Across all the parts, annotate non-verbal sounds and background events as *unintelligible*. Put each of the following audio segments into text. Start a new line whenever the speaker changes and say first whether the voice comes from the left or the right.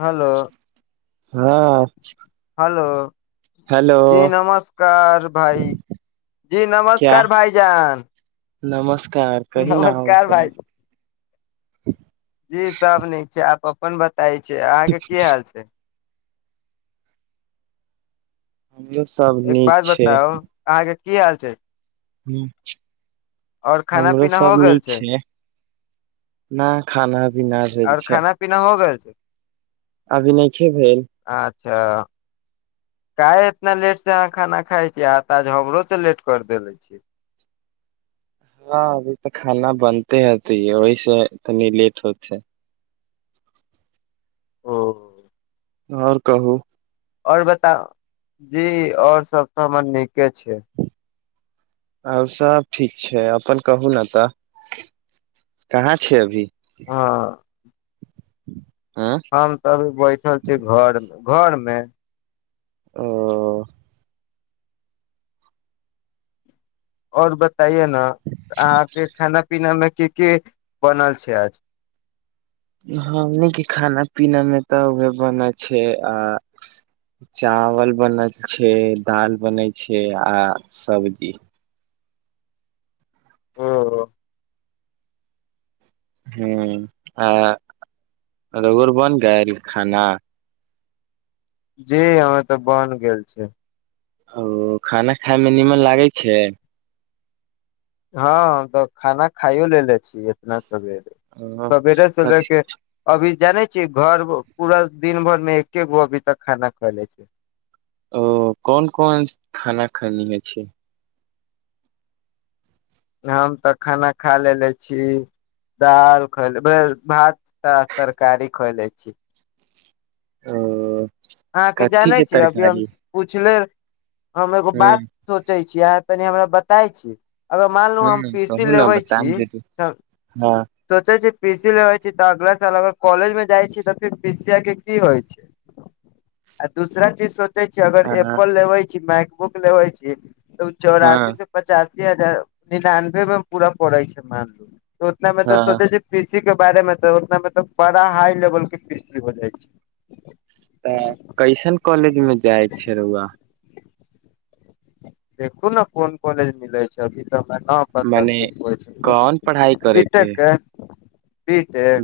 left: Hello
right: हँ
left: hello
right: hello
left: जी नमस्कार भाइ जी
right: क्या
left: नमस्कार भाइजान
right: नमस्कार कही न आओर सब
left: भाई जी सब नीक छै आप अपन बताय छी अहाँ के की हाल छै
right: हमरो सब
left: एक
right: नीक
left: बात
right: छै
left: बताउ अहाँके की हाल छै
right: हुँ
left: और खाना
right: हमरो
left: पीना हो
right: सब
left: गेल
right: नीक छै नय खाना पीना भेल
left: और
right: छै
left: खाना पीना हो गेल छै
right: अभी नय खे भेल
left: अच्छा काहे इतना लेट से अहाँ खाना खाय छीयै आहाँ तऽ आज हमरो से लेट कर देेले छी
right: हँ अभी तऽ खाना बनते हतैयो ओहि से कनी लेट होतै
left: ओ
right: आओर कहू
left: आओर बताउ जी आओर सब तऽ हमर नीके छै
right: आओर सब ठीक छै अपन कहू न तऽ कहाँ छियै अभी
left: हँ
right: आँय
left: हम तऽ अभी बैठल छी घर घर मे
right: ओ
left: आओर बताइए न अहाँके खाना पीना मे की की बनल छै आज
right: हमनी के खाना पीना मे तऽ उहे बनल छै आ चावल बनल छै दाल बनै छै आ सब्जी
left: ओ
right: हुँ आ रौअर बन जायल खाना
left: जी हमर तऽ बन गेल छै
right: ओ खाना खाय मे निमन लागै छै
left: हँ तऽ खाना खाइयो लेलेे छी इतना सबेरे
right: हँ कथी
left: अभी जाने छी घर पूरा दिन भर मे एके गो अभी तक खाना खैले छी
right: ओ कोन कोन खाना खाइ लेने छी
left: हम तऽ खाना खा लेलेे छी दाल खैले बे भात आ तरकारी खैले छी
right: ओ
left: अहाँकेँ
right: कथी
left: जानै
right: के
left: छियै अभी हम
right: तरकारी
left: पूछले हम एगो
right: ह
left: बात सोचै छी अहाँ तनि हमरा बताय छी अगर मानलू हम
right: ह कहू
left: पीसी
right: ने
left: लेबै
right: बताम
left: छी
right: जरूर
left: तऽ
right: हँ
left: सोचे छी पीसी लेबै छी तऽ अगला साल अगर कॉलेज मे जाय छी तऽ फिर पीसीया केँ की होइछ आ दूसरा चीज सो चै छी अगर
right: हँ
left: एप्पल लेबैे छी माइक बुक लेबै छी तऽ उ चौरासी
right: हँ
left: सँ पचासी हजार निनानबे मे पूरा पड़े छै मानू ओतना मे तऽ
right: हँ
left: सोचे छी पिसी के बारे मे तऽ ओतना मे तऽ बड़ा हाई लेवल केँ पिसी हो जाइ छै
right: तऽ कैसन कॉलेज मे जाइ छै रौउआ
left: देखू नऽ कोन कॉलेज मिलै छै अभी तऽ हमरा नऽ पता
right: मने
left: छै कॉलेज
right: कोन पढ़ाई
left: बि टेक केँ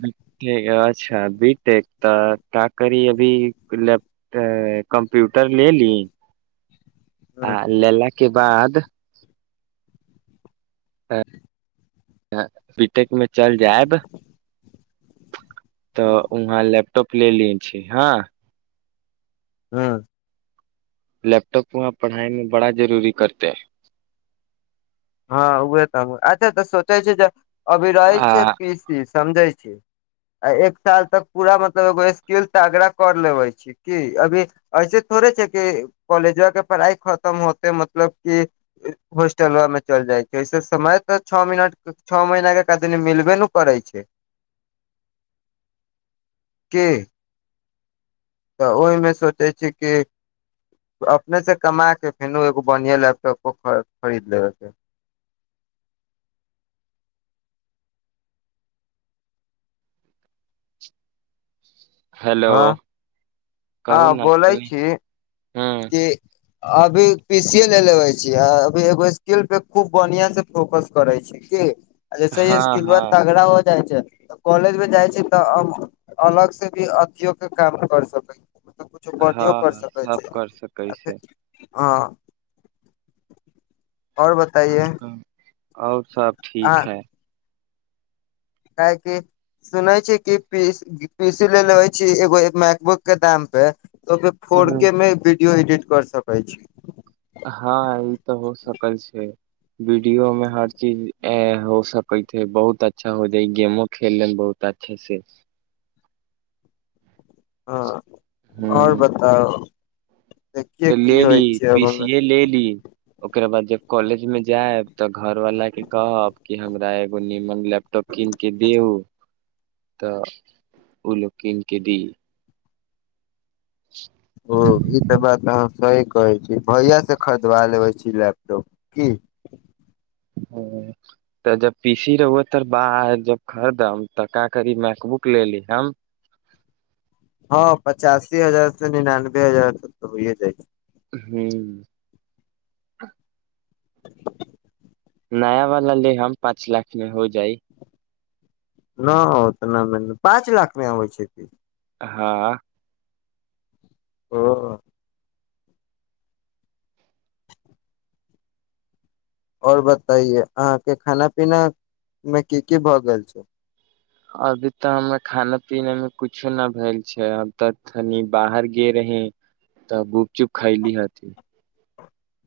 right: बि टेक अच्छा बी टेक तऽ का करी अभी लैप तऽ कम्प्यूटर ले ली
left: *inaudible*
right: आ
left: ह
right: लेला केँ बाद बीटेक मे चल जैब तऽ उहाँ लैपटॉप ले ले छी हँ
left: हँ
right: लैपटॉप वहाँ पढ़ाई मे बड़ा जरूरी करतै
left: हँ उहे तऽ हमहूँ अच्छा तऽ सोचे छी जे अभी रहै
right: आ
left: छै पीसी समझै छी आ एक साल तक पूरा मतलब एगो स्किल तागड़ा कर लेबै छी की अभी ऐसे थोड़े छै कि कॉलेजावा केँ पढ़ाइ खतम होते मतलब की हॉस्टलवा मे चल जाइ छै ओइसे समय तऽ छ मिनट, छ महीना केँ कदनी मिलबे नऽ करै छै की तऽ ओहिमे सोचै छिये कि अपने से कमा केँ फेनो एगो बढ़िआ लैपटॉपबो ख - खरीद लेबे केँ
right: हेलो
left: हँ
right: कहू नऽ सुनै हँ
left: जे अभी पीसीए ले लेबै छी अभी एगो स्किल पे खूब बढ़िया से फोकस करे छी की ऐसे
right: हँ
left: स्किलबा
right: हँ
left: तगड़ा हो जाइ छै कॉलेज मे जाइ छिये तऽ अब अलग से भी अथियो केँ काम कर सकै *unintelligible* यो कर
right: हँ
left: सकै
right: सब
left: छी
right: कर सकै छै
left: हँ आओर बताइए
right: आओर सब आओर सब
left: अहाँ
right: ठीक हइ
left: काहेकी सुनै छी की पी पीसी ले लेबे छी एगो मैकबुक केँ दाम पे ओइ मे फोर
right: ह
left: केँ मे वीडियो एडिट कर सकै छी
right: हँ ई तऽ हो सकै छै वीडियो मे हर चीज ऐ हो सकै छै बहुत अच्छा हो जाय गेमो खेलले बहुत त छैय से
left: हा ओर
right: ह
left: बताउ देखिये
right: तऽ ले
left: की
right: ली
left: होइ छै
right: पी
left: अब
right: सी
left: हमे
right: ए ले ली ओकर बाद जब कॉलेज में जायब तऽ घरवाला के कहब कि हमरा एगो नीमन लैपटॉप कीन के दिऊ तऽ ओ लोक किन के दी *inaudible*
left: ओ ई तऽ बात आहाँ सहि कहे छी भैया से खरीदवा लेबे छी लैपटॉप की *inaudible*
right: तऽ जब पीसी रउआ तर बाह जब खरीदम तऽ का करी मैकबुक लेली हम
left: हँ पचासी हजार से निनानबे हजार तक तऽ होइए जाइ छैय
right: हू म्मऽ
left: *inaudible*
right: नया वाला लेहम पाँच लाख मे हो जाइ
left: न हो तऽ न मानेपाँच लाख मे आबै छै की
right: हँ
left: ओऽ और बताये अहां के खाना पीना मे की की भए गेल छैय
right: अभी तऽ हमरा खाना पीना मे कुछो न भेल छै अब तऽ तनि बाहर गे रही तऽ गुपचुप खायइ ली हथ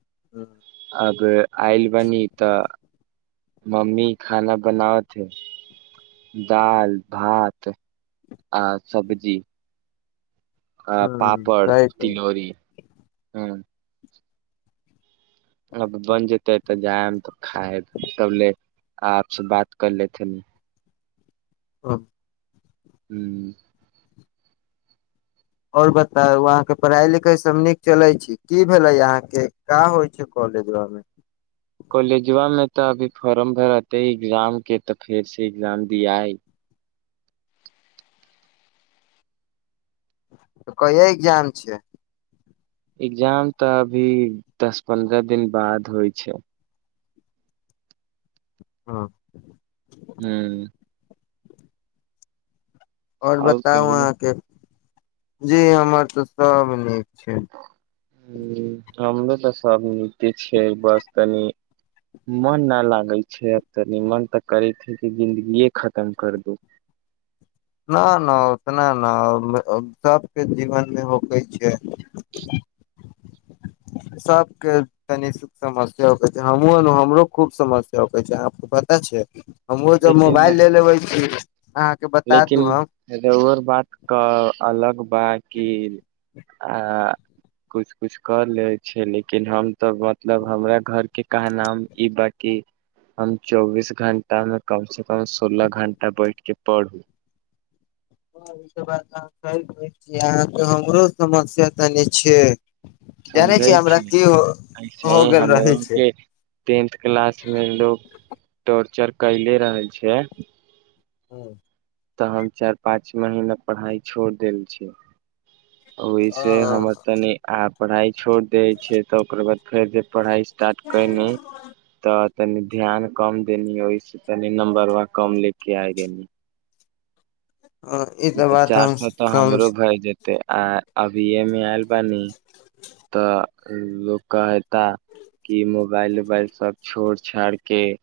left: *unintelligible*
right: अब आयल बनी तऽ मम्मी खाना बनावथे दाल, भात आ सब्जी आ पापड़,
left: सही कहै
right: तिलौरी हु अब बन जेते तऽ जायब तऽ खाएम तब ले आपसँ बात कर लेथिन
left: अब
right: हू
left: और बताउ अहाँ के पढ़ाई लिखाई सब नीक चले छी की भेले यहा के का होइ छै कॉलेज मे
right: कॉलेजुवा में तऽ अभी फॉर्म भरते एग्जाम के तऽ फेर से एग्जाम दिया
left: तऽ कहिय एग्जाम छिए
right: एग्जाम तऽ अभी दस पन्द्रह दिन बाद होइ छै
left: हँ
right: हू
left: आओर बताउ अहाँके जी हमर तऽ सब नीक छै *inaudible*
right: हू हमरो तऽ सब नीक छिय बस कनि मन नऽ लागे छै आब तनी मन तऽ करे हे कि जिंन्दगीे खतम कर दू
left: न न उतना ने सबके जीवन मे होकै छै सबके कनि समस्य कहै छै हम हमरो खूब समस्य कहै छै पता छै हमहु जब
right: लेकिन
left: मोबाइल ले लेबे छी अहाँ के
right: लेकिन ओर बात क अलग बा की आ किछु किछु कऽ लै छै लेकिन हम तऽ मतलब हमरा घरके कह नाम ई बकि हम चौबीस घं्टा मे कम से कम सोलह घं्टा बैठके पढ़ू
left: ह ई सब बात अह कहिै छी अहाँके हमरो समस्या तनी छिऐ
right: समझै छी
left: हो
right: ऐसेही
left: गेल रहै
right: हमरो
left: छै
right: केँ टेन्थ क्लास मे लोग टोर्चर कयले रहै छै
left: हुँ
right: तऽ हम चाइर पाँच महीना पढ़ाई छोड़ देल छियै ओहिसे हमर तनी आ पढ़ाई छोड़ दै छियै तऽ ओकर बाद फेर जे पढ़ाई स्टाट कैनी तऽ तनि ध्यान कम देनी ओहिसे तनि नम्बरवा कम ले केँ आय गेनी
left: ई
right: नय तऽ
left: बात
right: चार
left: हम
right: सौ तऽ
left: समझ
right: हमरो भए जेते आ आ बी ए मे एल बानी
left: *inaudible*
right: तऽ लोक कऽ हेता की मोबाइल उबाइल सब छोड़ छाड़ केँ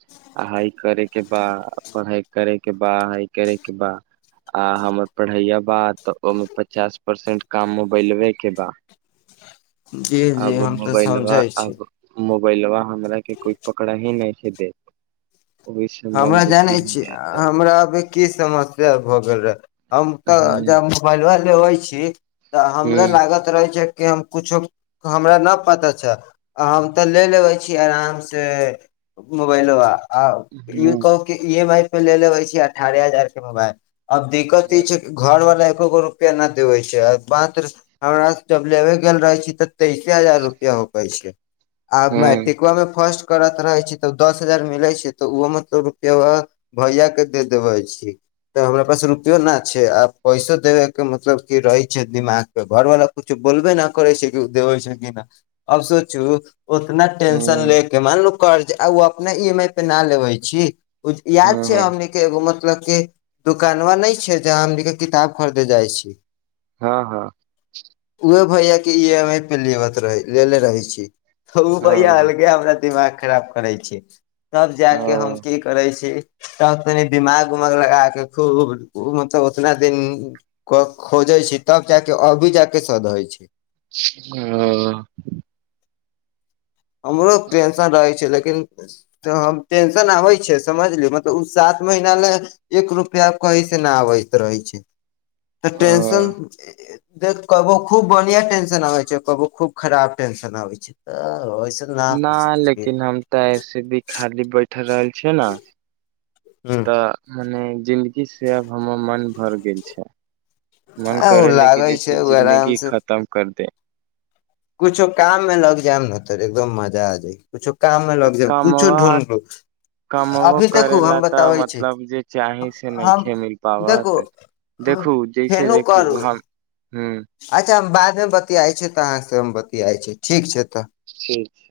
right: हाइ करे केँ बा आ पढ़ाई करे केँ बा हाइ करे केँ बा आ हमर पढ़ैया बा तऽ ओहिमे पचास परसेंट काम मेबैलबे केँ बा
left: जी जी
right: अब
left: हम तऽ
right: मोबाइलबा
left: समझै छी
right: अब मोबाइलबा हमरा केँ कोइ पकड़ा ही नय छै देत ओहि से
left: हमरा
right: मन
left: जानै
right: दुखी हो
left: छी
right: जाता है
left: हमरा अभि की समस्या भऽ गेल रहे हम तऽ
right: ह
left: ज लगल रहै छी तऽ हमरा लागत रहै छै कि हम कुछो हमरा नऽ पता छैल आ हम तऽ ले लेबै छी आराम से मोबाइलबा आ ई कहू की इ एम आई पे ले लेबै छी अठारह हजार केँ मोबाइल अब
right: ह
left: दिक्कत
right: ह
left: ई छै
right: ह
left: घर बला एकोगो रुपआ नऽ देबै छै मात्र हमरा से जब लेबे गेल रहै छी तऽ तइसे हजार रुपया हो पै छै आब
right: हँ
left: मैट्रिका मे फर्स्ट करत रहै छी तऽ उ दस हजार मिलै छै तऽ उहो मऽ सब रुपैयबा भैया केँ दे देबै छी तऽ हमरा पास रुपियो नऽ छै आब पैसो देबे केँ मतलब की रहै छै दिमाग तऽ घर वाला कछु बोलबे नऽ करै छै कि उ देबै छै कि ना अब सोचू उतना टेंशन ले केँ मानलू कर्ज आ उ अपना ई एम आई पे नऽ लेबै छी याद छै
right: हँ
left: हमनी केँ एगो मतलब की दुकानवा नय छै जहाँ हमनी केँ किताब खरीदे जाइ छी
right: हँ - हँ
left: उहे भैया केँ इ एम आई पे लेबत रहे लेेले रहै छी। अ उ
right: हँ
left: भैया अलगे हमरा दिमाग खराब करै छी तब जाकेँ हम
right: ह
left: की करै छी तऽ तनि दिमाग उमाग लगा कऽ खूब मतलब उतना दिन कऽ खोजे छी तब जाकेँ अभी जाकेँ सधैय छै
right: ओ
left: हमरो टेन्सन रहै छै लेकिन त हम टेंशन आबै छै समझलू मतलब उ सात महीना ले एक रुपया कही से नऽ आबैत रहै छै तऽ टेंशन देख कबो खूब बढ़िया टेंशन आबे छै कबो खूब खराब टेंशन आबे छै तऽ ऐसन
right: ना लेकिन हम तऽ ऐसे भी खाली बैठ रहल छियै नऽ
left: हुँ
right: तऽ मने जिन्दगी से आब हमर मन भर गेल छै मन
left: आ ओ
right: करेले की
left: लागै
right: जैसे
left: छै ओ आराम
right: जिन्दगी
left: से
right: खतम कर दे
left: कुछो काम मे लग जैम नऽ तऽ एकदम मजा आ जाइ कुछो काम मे
right: तऽ
left: लग जैन कुछो
right: कामवा
left: ढूँढ लू
right: कमबो
left: अभी
right: करै
left: देखू हम
right: लए तऽ
left: बताबै छी
right: मतलब जे चाही से नहि
left: हम
right: खे मिल
left: देखू
right: पाबत। देखू जैसे
left: फेनो करू
right: देखू हम ह
left: अच्छा हम बादमे बतियाइत छी तऽ अहाँसँ हम बतियाइत छी ठीक छै तऽ।
right: ठीक।